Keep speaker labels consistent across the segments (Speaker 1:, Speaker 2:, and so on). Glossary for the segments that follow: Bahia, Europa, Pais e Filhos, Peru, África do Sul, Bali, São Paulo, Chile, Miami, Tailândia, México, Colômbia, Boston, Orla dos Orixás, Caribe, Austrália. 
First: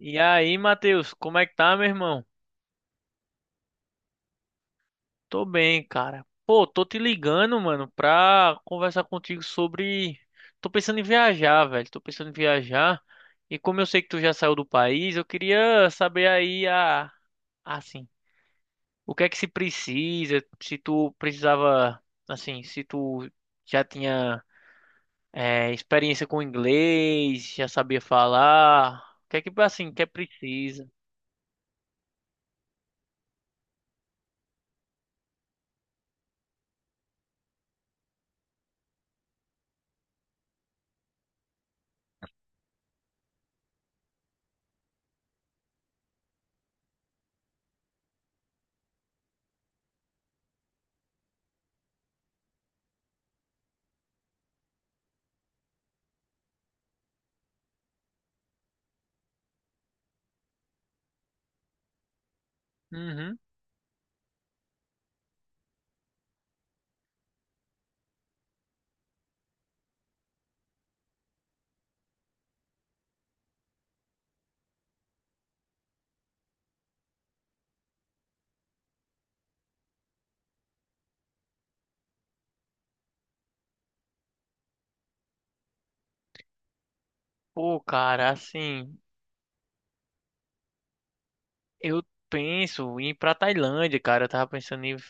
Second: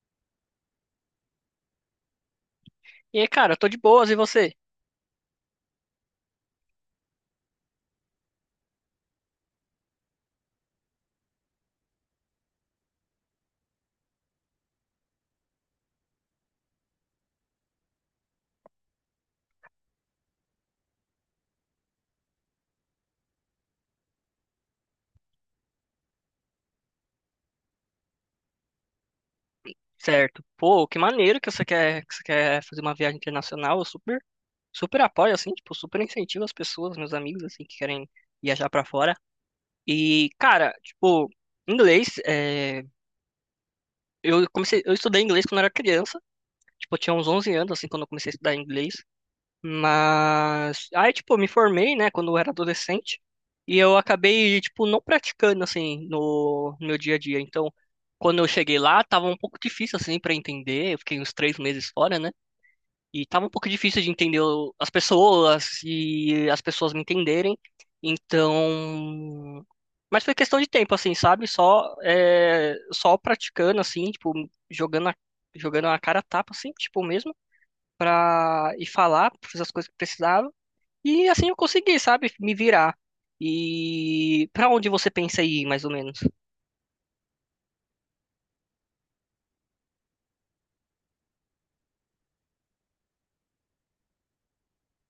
Speaker 1: E aí, Matheus, como é que tá, meu irmão?
Speaker 2: E aí, cara, tô de boas, e você?
Speaker 1: Tô bem, cara. Pô, tô te ligando, mano, pra conversar contigo sobre. Tô pensando em viajar, velho. Tô pensando em viajar. E como eu sei que tu já saiu do país, eu queria saber aí a. Assim, o que é que se precisa? Se tu precisava. Assim, se tu já tinha experiência com inglês, já sabia falar. O que é que, assim, que é
Speaker 2: Certo. Pô,
Speaker 1: precisa?
Speaker 2: que maneiro que você quer fazer uma viagem internacional. Eu super, super apoio, assim, tipo, super incentivo as pessoas, meus amigos, assim, que querem viajar pra fora. E, cara, tipo, inglês, eu estudei inglês quando eu era criança. Tipo, eu tinha uns 11 anos, assim, quando eu comecei a estudar inglês. Mas aí, tipo, eu me formei, né, quando eu era adolescente, e eu acabei, tipo, não praticando assim no meu dia a dia. Então, quando eu cheguei lá, tava um pouco difícil assim para entender. Eu fiquei uns 3 meses fora, né? E
Speaker 1: Uhum.
Speaker 2: tava um pouco difícil de entender as pessoas e as pessoas me entenderem. Então, mas foi questão de tempo, assim, sabe? Só praticando, assim, tipo, jogando a, jogando a cara a tapa, assim, tipo mesmo, pra ir falar, fazer as coisas que precisava. E assim eu consegui, sabe, me virar. E pra onde você pensa em ir, mais ou menos?
Speaker 1: Pô, cara, assim. Eu penso em ir pra Tailândia, cara. Eu tava pensando em ir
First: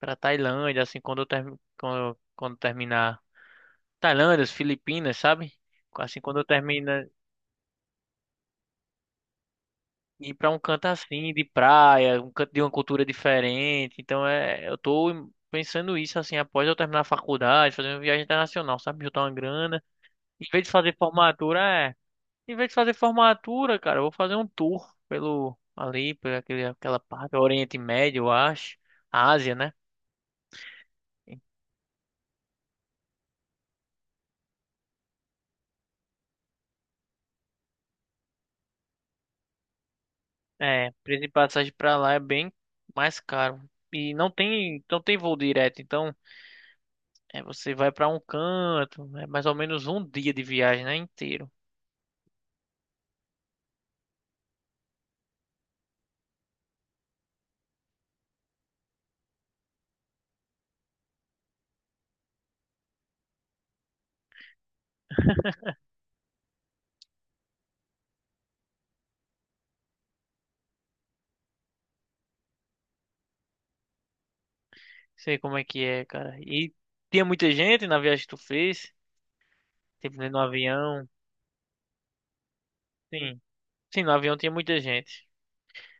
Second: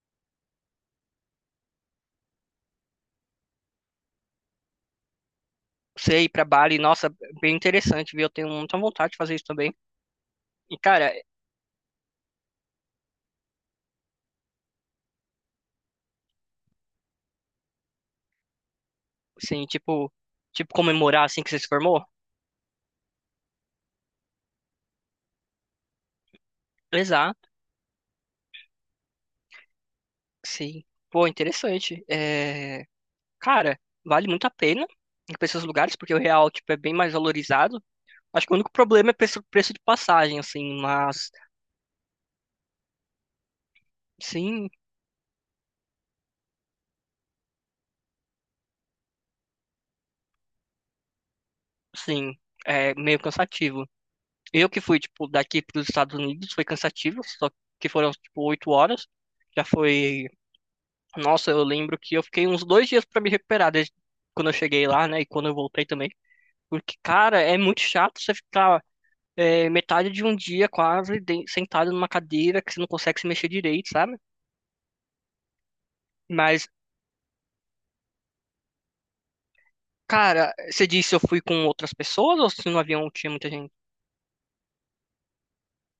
Speaker 1: pra Tailândia, assim, quando eu, termi... quando, eu- quando terminar. Tailândia, as Filipinas, sabe? Assim,
Speaker 2: Você ir
Speaker 1: quando eu
Speaker 2: pra Bali,
Speaker 1: terminar,
Speaker 2: nossa, bem interessante, viu? Eu tenho muita vontade de fazer isso também.
Speaker 1: ir pra um
Speaker 2: E
Speaker 1: canto
Speaker 2: cara,
Speaker 1: assim, de praia, um canto de uma cultura diferente. Então, é... eu tô pensando isso, assim, após eu terminar a faculdade, fazer uma viagem internacional, sabe? Juntar uma
Speaker 2: assim,
Speaker 1: grana.
Speaker 2: tipo,
Speaker 1: Em vez de
Speaker 2: tipo
Speaker 1: fazer
Speaker 2: comemorar assim que você
Speaker 1: formatura,
Speaker 2: se
Speaker 1: é.
Speaker 2: formou?
Speaker 1: Em vez de fazer formatura, cara, eu vou fazer um tour pelo. Ali, por aquela parte,
Speaker 2: Exato,
Speaker 1: Oriente Médio, eu acho. Ásia, né?
Speaker 2: sim. Pô, interessante. Cara, vale muito a pena ir pra esses lugares porque o real, tipo, é bem mais valorizado. Acho que o único problema é preço de passagem, assim,
Speaker 1: É, preço de
Speaker 2: mas
Speaker 1: passagem pra lá é bem mais caro. E não
Speaker 2: sim,
Speaker 1: tem, não tem voo direto, então você vai pra um canto, é mais ou menos um dia de viagem, né, inteiro.
Speaker 2: sim, é meio cansativo. Eu que fui, tipo, daqui para os Estados Unidos, foi cansativo, só que foram, tipo, 8 horas. Já foi. Nossa, eu lembro que eu fiquei uns 2 dias para me recuperar, desde quando eu cheguei lá, né? E quando eu voltei também. Porque, cara, é muito chato você ficar metade de um dia quase sentado numa cadeira que você não consegue se mexer direito, sabe?
Speaker 1: Sei como é que é, cara.
Speaker 2: Mas,
Speaker 1: E tinha muita gente na viagem que tu fez, tipo né, no
Speaker 2: cara, você
Speaker 1: avião.
Speaker 2: disse eu fui com outras pessoas ou se no avião tinha
Speaker 1: Sim,
Speaker 2: muita gente?
Speaker 1: sim, no avião tinha muita gente.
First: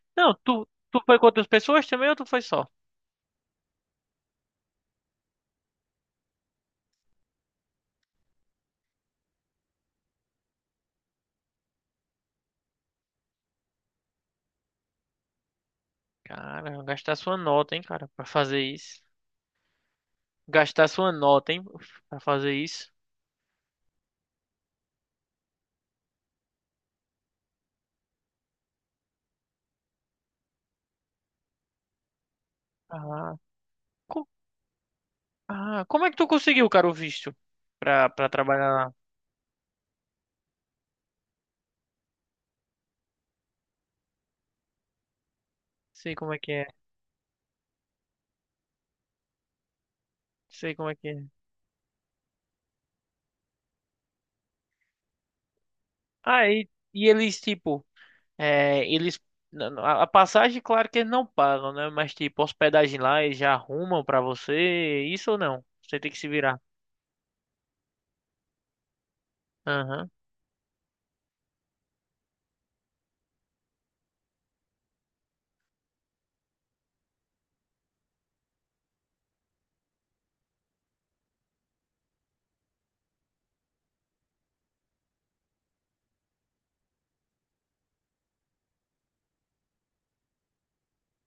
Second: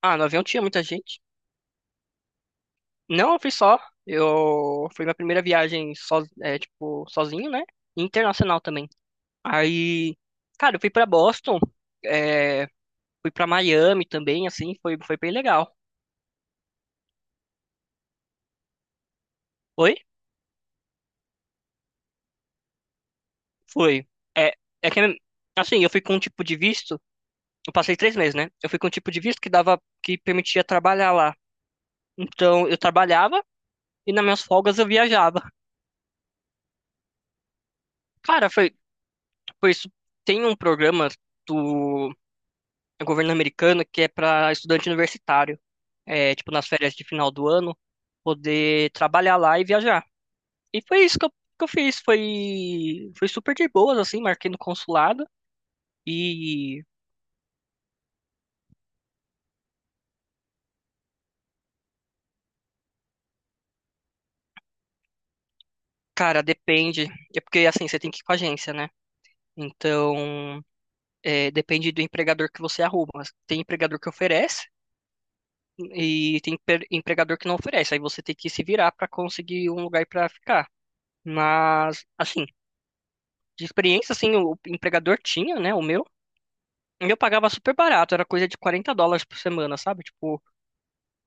Speaker 2: Ah, no
Speaker 1: Não,
Speaker 2: avião tinha
Speaker 1: tu,
Speaker 2: muita
Speaker 1: tu foi
Speaker 2: gente.
Speaker 1: com outras pessoas também ou tu foi só?
Speaker 2: Não, eu fui só. Eu foi minha primeira viagem tipo, sozinho, né? Internacional também. Aí, cara, eu fui pra Boston, é, fui pra Miami também, assim, foi bem legal.
Speaker 1: Cara, gastar sua nota, hein, cara, pra fazer isso.
Speaker 2: Foi?
Speaker 1: Gastar sua nota, hein, pra fazer isso.
Speaker 2: Foi. É, é que assim, eu fui com um tipo de visto, eu passei 3 meses, né? Eu fui com um tipo de visto que permitia trabalhar lá. Então, eu
Speaker 1: Ah,
Speaker 2: trabalhava e nas
Speaker 1: co-
Speaker 2: minhas folgas eu viajava.
Speaker 1: Ah, como é que tu conseguiu, cara, o visto pra
Speaker 2: Cara,
Speaker 1: trabalhar
Speaker 2: foi
Speaker 1: lá?
Speaker 2: por isso tem um programa do governo americano que é pra estudante universitário.
Speaker 1: Sei como
Speaker 2: é,
Speaker 1: é
Speaker 2: tipo,
Speaker 1: que
Speaker 2: nas
Speaker 1: é.
Speaker 2: férias de final do ano, poder trabalhar lá e viajar.
Speaker 1: Sei
Speaker 2: E
Speaker 1: como é
Speaker 2: foi
Speaker 1: que
Speaker 2: isso que
Speaker 1: é.
Speaker 2: eu, que eu fiz. Foi, foi super de boas, assim, marquei no consulado.
Speaker 1: Ah, e,
Speaker 2: E,
Speaker 1: e eles, tipo, eles. A passagem, claro que eles não pagam, né? Mas, tipo, hospedagem lá eles já arrumam pra você. Isso ou não? Você tem que se
Speaker 2: cara,
Speaker 1: virar.
Speaker 2: depende. É porque, assim, você tem que ir com a agência, né?
Speaker 1: Aham.
Speaker 2: Então, depende do empregador que você arruma. Tem empregador que oferece e tem empregador que não oferece. Aí você tem que se virar para conseguir um lugar para ficar. Mas, assim, de experiência, assim, o empregador tinha, né? O meu. E eu pagava super barato, era coisa de US$ 40 por semana, sabe? Tipo,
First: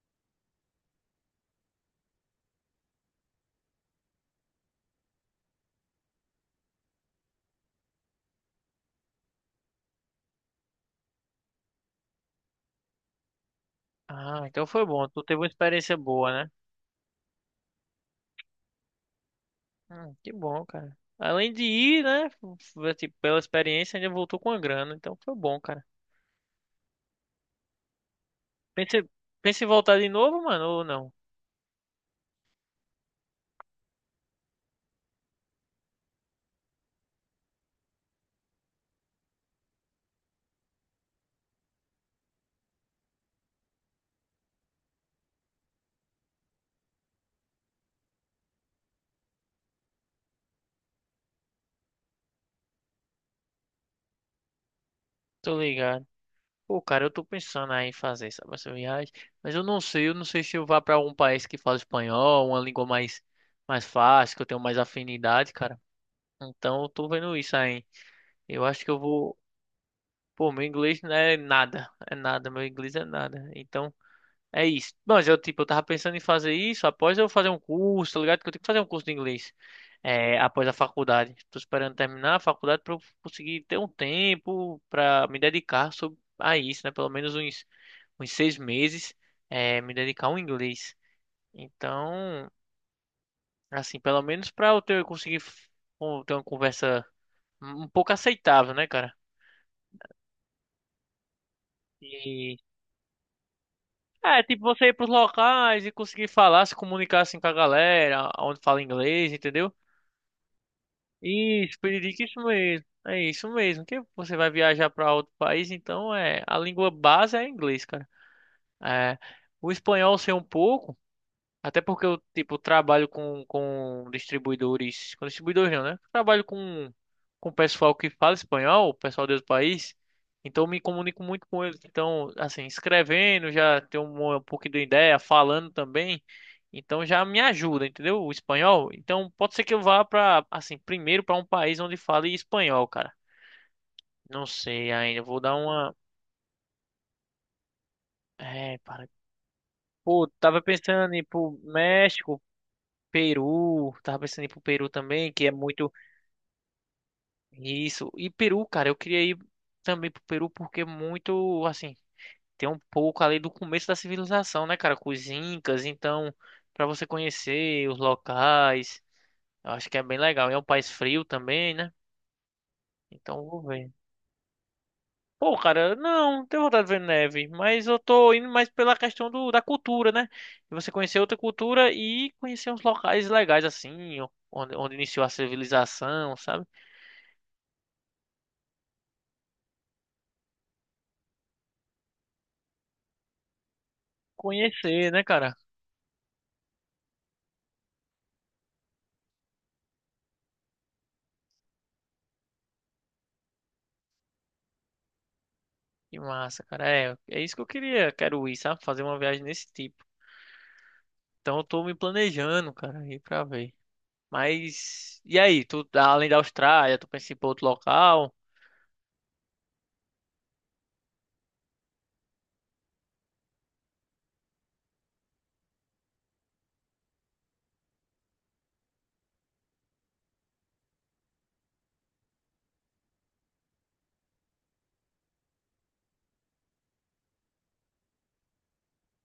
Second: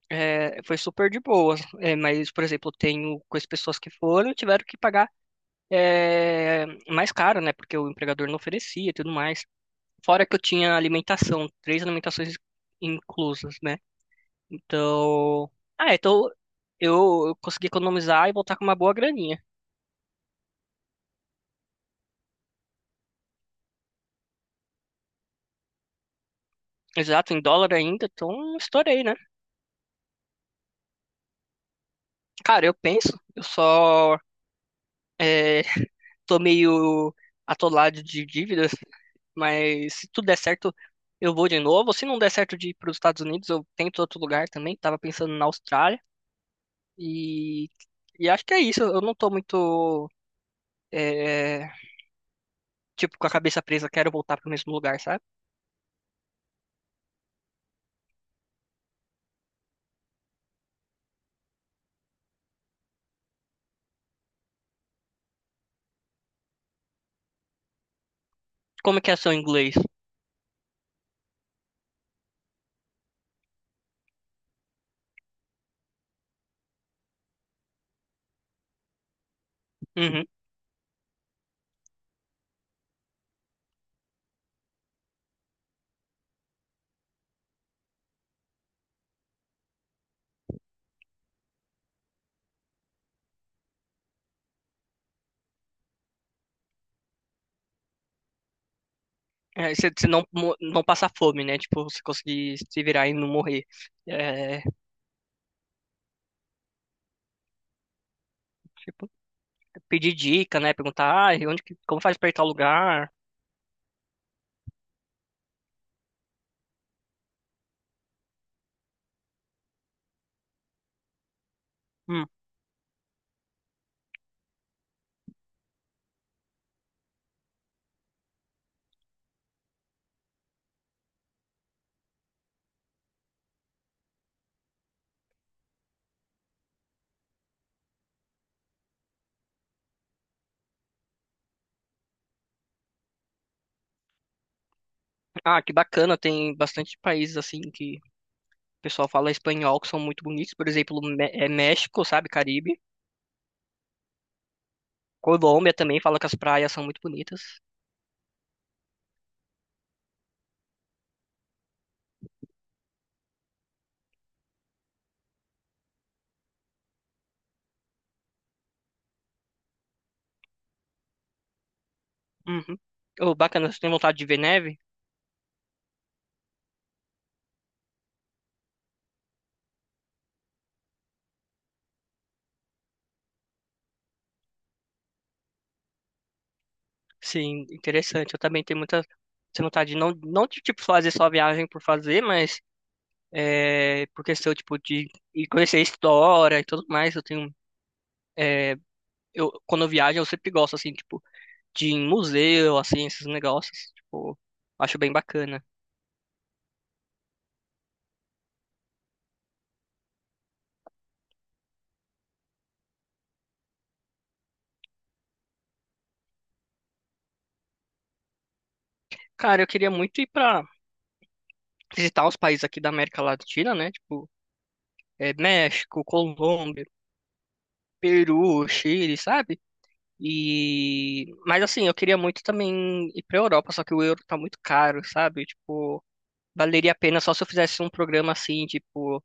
Speaker 2: foi super de boa. É, mas, por exemplo, tenho com as pessoas que foram, tiveram que pagar é, mais caro, né? Porque o empregador não oferecia e tudo mais. Fora que eu tinha alimentação, três alimentações inclusas, né?
Speaker 1: Ah, então foi bom. Tu teve uma
Speaker 2: Então, ah,
Speaker 1: experiência
Speaker 2: então
Speaker 1: boa, né?
Speaker 2: eu consegui economizar e voltar com uma boa graninha.
Speaker 1: Que bom, cara. Além de ir, né? Tipo, pela experiência, ainda voltou com a grana. Então foi bom, cara.
Speaker 2: Exato, em dólar ainda, então
Speaker 1: Pensa,
Speaker 2: estourei, né?
Speaker 1: pensa em voltar de novo, mano, ou não?
Speaker 2: Cara, eu penso, eu só é, tô meio atolado de dívidas. Mas se tudo der certo, eu vou de novo. Se não der certo de ir para os Estados Unidos, eu tento outro lugar também. Tava pensando na Austrália. E, e acho que é isso. Eu não tô muito, é, tipo, com a cabeça presa. Quero voltar para o mesmo lugar, sabe?
Speaker 1: Tô ligado. Pô, cara, eu tô pensando aí em fazer, sabe, essa viagem, mas eu não sei se eu vá pra algum país que fala espanhol, uma língua mais fácil, que eu tenho mais afinidade, cara. Então eu tô vendo isso aí. Eu acho que eu
Speaker 2: Como que é seu
Speaker 1: vou.
Speaker 2: inglês?
Speaker 1: Pô, meu inglês não é nada, é nada, meu inglês é nada. Então. É isso. Mas eu, tipo, eu tava pensando em fazer isso após eu fazer um curso, tá ligado? Que eu tenho que fazer um curso de inglês.
Speaker 2: Uhum.
Speaker 1: É, após a faculdade. Tô esperando terminar a faculdade pra eu conseguir ter um tempo pra me dedicar a isso, né? Pelo menos uns 6 meses, me dedicar ao inglês. Então, assim, pelo menos pra eu conseguir ter uma conversa um pouco aceitável, né, cara?
Speaker 2: É, você não, não passar fome, né? Tipo, você conseguir
Speaker 1: E.
Speaker 2: se virar e não morrer.
Speaker 1: É, tipo,
Speaker 2: É,
Speaker 1: você ir pros locais e conseguir falar, se comunicar assim com a galera, onde fala
Speaker 2: tipo,
Speaker 1: inglês, entendeu?
Speaker 2: pedir dica, né? Perguntar, ah, e
Speaker 1: Isso,
Speaker 2: como faz
Speaker 1: Piririca,
Speaker 2: pra ir
Speaker 1: isso
Speaker 2: tal
Speaker 1: mesmo.
Speaker 2: lugar?
Speaker 1: É isso mesmo. Que você vai viajar para outro país, então é a língua base é inglês, cara. É, o espanhol sei um pouco. Até porque eu,
Speaker 2: Hum,
Speaker 1: tipo, trabalho com distribuidores. Com distribuidores não, né? Trabalho com pessoal que fala espanhol, pessoal desse país. Então eu me comunico muito com eles. Então, assim, escrevendo, já tenho um pouquinho de ideia, falando também. Então já me ajuda, entendeu? O espanhol. Então pode ser que eu vá pra, assim, primeiro pra um país onde fale espanhol, cara. Não sei ainda. Eu vou dar
Speaker 2: Ah, que
Speaker 1: uma.
Speaker 2: bacana, tem bastante países assim que
Speaker 1: É,
Speaker 2: o
Speaker 1: para.
Speaker 2: pessoal fala espanhol que são muito
Speaker 1: Pô,
Speaker 2: bonitos,
Speaker 1: tava
Speaker 2: por exemplo,
Speaker 1: pensando em ir pro
Speaker 2: México, sabe,
Speaker 1: México,
Speaker 2: Caribe.
Speaker 1: Peru. Tava pensando em ir pro Peru também, que é
Speaker 2: Colômbia
Speaker 1: muito.
Speaker 2: também fala que as praias são muito bonitas.
Speaker 1: Isso. E Peru, cara, eu queria ir também pro Peru porque é muito, assim, tem um pouco ali do começo da civilização, né, cara, com os incas, então, para você conhecer os locais, eu acho que é bem legal. E é um país frio também, né?
Speaker 2: Uhum. Oh,
Speaker 1: Então, eu vou
Speaker 2: bacana, você tem
Speaker 1: ver.
Speaker 2: vontade de ver neve?
Speaker 1: Pô, cara, não tenho vontade de ver neve, mas eu tô indo mais pela questão da cultura, né? De você conhecer outra cultura e conhecer uns locais legais assim, onde iniciou a civilização, sabe?
Speaker 2: Sim, interessante. Eu também tenho muita tenho vontade de não, de tipo fazer só viagem por fazer, mas por questão tipo de
Speaker 1: Conhecer, né,
Speaker 2: e
Speaker 1: cara?
Speaker 2: conhecer a história e tudo mais. Eu quando eu viajo eu sempre gosto assim, tipo de ir em museu, assim, esses negócios. Tipo, acho bem bacana.
Speaker 1: Que massa, cara. É, é isso que eu queria. Quero ir, sabe? Fazer uma viagem desse tipo. Então eu tô me planejando, cara, ir pra ver. Mas, e aí? Tu, além da Austrália, tu pensa em ir pra outro local?
Speaker 2: Cara, eu queria muito ir pra visitar os países aqui da América Latina, né? Tipo, México, Colômbia, Peru, Chile, sabe? Mas assim, eu queria muito também ir pra Europa, só que o euro tá muito caro, sabe? Tipo, valeria a pena só se eu fizesse um programa assim, tipo,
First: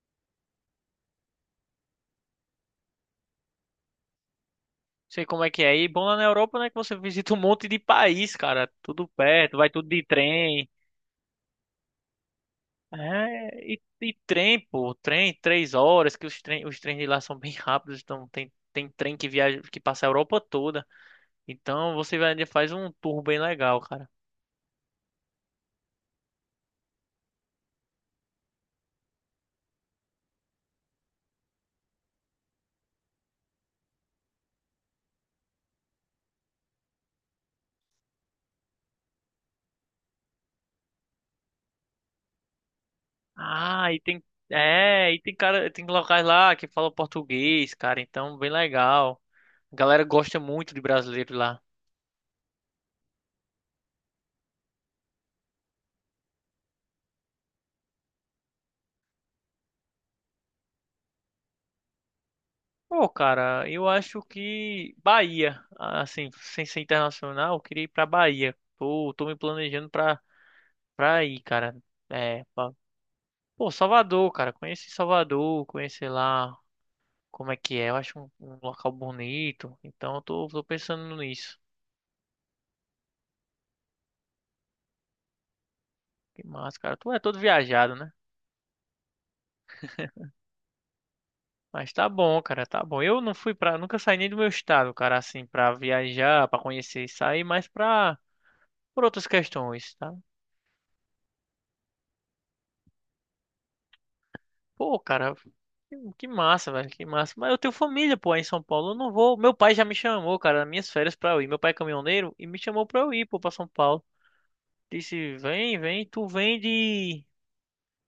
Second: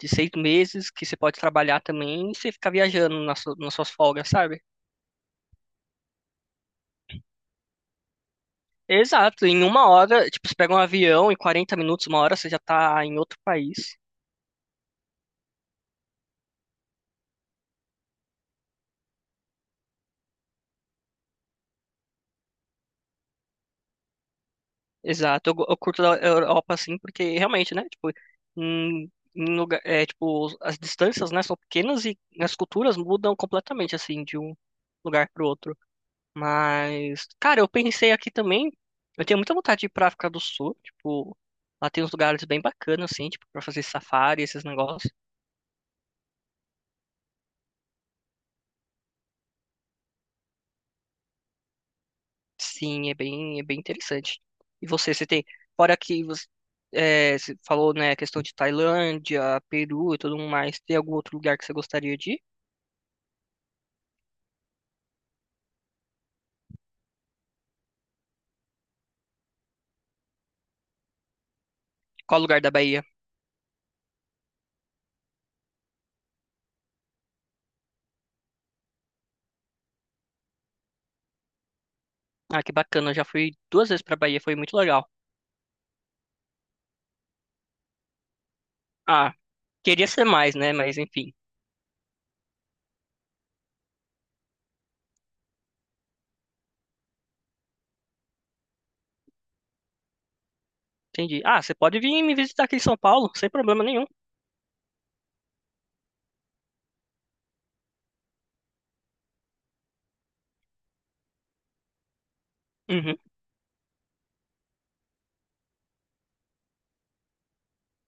Speaker 2: de 6 meses, que você pode trabalhar também e você ficar viajando nas suas folgas, sabe?
Speaker 1: Não sei como é que é aí. Bom lá na Europa, né? Que você visita um monte de país, cara. Tudo
Speaker 2: Exato,
Speaker 1: perto,
Speaker 2: em
Speaker 1: vai tudo
Speaker 2: uma
Speaker 1: de
Speaker 2: hora, tipo, você
Speaker 1: trem.
Speaker 2: pega um avião, em 40 minutos, 1 hora, você já tá em outro
Speaker 1: É, e,
Speaker 2: país.
Speaker 1: e trem, pô. Trem, 3 horas, que os trens de lá são bem rápidos. Então tem trem que viaja, que passa a Europa toda. Então você vai, faz um tour bem legal, cara.
Speaker 2: Exato, eu curto a Europa assim, porque realmente, né, tipo, em lugar, tipo, as distâncias, né, são pequenas e as culturas mudam completamente, assim, de um lugar pro outro. Mas, cara, eu pensei aqui também, eu tenho muita vontade de ir pra África do Sul, tipo, lá tem uns lugares bem bacanas, assim, tipo, pra fazer
Speaker 1: Ah, e tem.
Speaker 2: safari, esses negócios.
Speaker 1: É, e tem cara, tem locais lá que falam português, cara. Então, bem legal. A galera gosta muito de brasileiro lá.
Speaker 2: Sim, é bem interessante. E você, fora que você, você falou, né, a questão de Tailândia, Peru e tudo mais, tem algum outro lugar que você gostaria de ir?
Speaker 1: Pô, cara, eu acho que Bahia, assim, sem ser internacional, eu queria ir pra Bahia. Tô me planejando pra, ir, cara.
Speaker 2: Qual
Speaker 1: É,
Speaker 2: lugar da Bahia?
Speaker 1: pô, Salvador, cara. Conheci Salvador, conhecer lá como é que é. Eu acho um local bonito. Então, eu tô pensando nisso.
Speaker 2: Ah, que bacana, eu já fui 2 vezes pra Bahia, foi muito legal.
Speaker 1: Que massa, cara. Tu é todo viajado, né?
Speaker 2: Ah, queria ser mais, né, mas enfim,
Speaker 1: Mas tá bom, cara, tá bom. Eu não fui pra. Nunca saí nem do meu estado, cara, assim, pra viajar, pra conhecer e sair, mas pra. Por outras questões, tá?
Speaker 2: entendi. Ah, você pode vir me visitar aqui em São Paulo, sem problema nenhum.
Speaker 1: Pô, cara, que massa, velho, que massa. Mas eu tenho família, pô, aí em São Paulo. Eu não vou. Meu pai já me chamou, cara, nas minhas férias pra eu ir. Meu pai é caminhoneiro e me chamou pra eu
Speaker 2: Uhum.
Speaker 1: ir, pô, pra São Paulo. Disse: vem, vem, tu vem de.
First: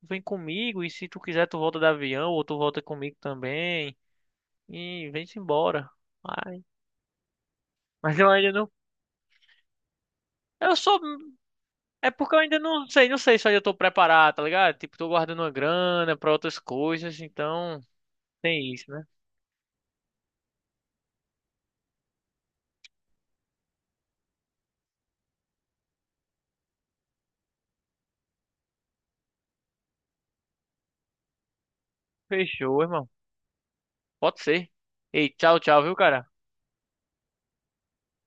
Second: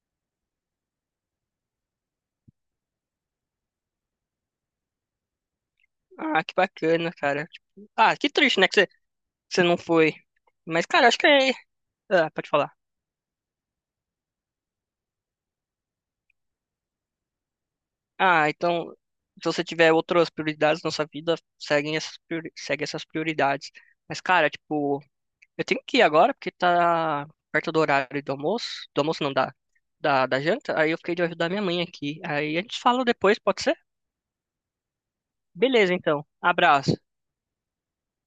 Speaker 1: Vem comigo e se tu quiser, tu volta de avião ou tu volta comigo também. E vem-se embora.
Speaker 2: Ah, que
Speaker 1: Ai,
Speaker 2: bacana, cara. Tipo, ah,
Speaker 1: mas
Speaker 2: que
Speaker 1: eu ainda
Speaker 2: triste, né,
Speaker 1: não.
Speaker 2: que você não foi.
Speaker 1: Eu
Speaker 2: Mas,
Speaker 1: sou
Speaker 2: cara, acho que
Speaker 1: É
Speaker 2: ah,
Speaker 1: porque eu
Speaker 2: pode
Speaker 1: ainda
Speaker 2: falar.
Speaker 1: não sei, se eu ainda tô preparado, tá ligado? Tipo, tô guardando uma grana pra outras coisas, então
Speaker 2: Ah,
Speaker 1: tem
Speaker 2: então,
Speaker 1: isso, né?
Speaker 2: se você tiver outras prioridades na sua vida, segue essas prioridades. Mas, cara, tipo, eu tenho que ir agora porque tá perto do horário do almoço. Do almoço não dá. Da janta. Aí eu fiquei de ajudar minha mãe aqui. Aí a gente
Speaker 1: Fechou,
Speaker 2: fala
Speaker 1: irmão.
Speaker 2: depois, pode ser?
Speaker 1: Pode ser. Ei, tchau, tchau,
Speaker 2: Beleza,
Speaker 1: viu, cara?
Speaker 2: então. Abraço.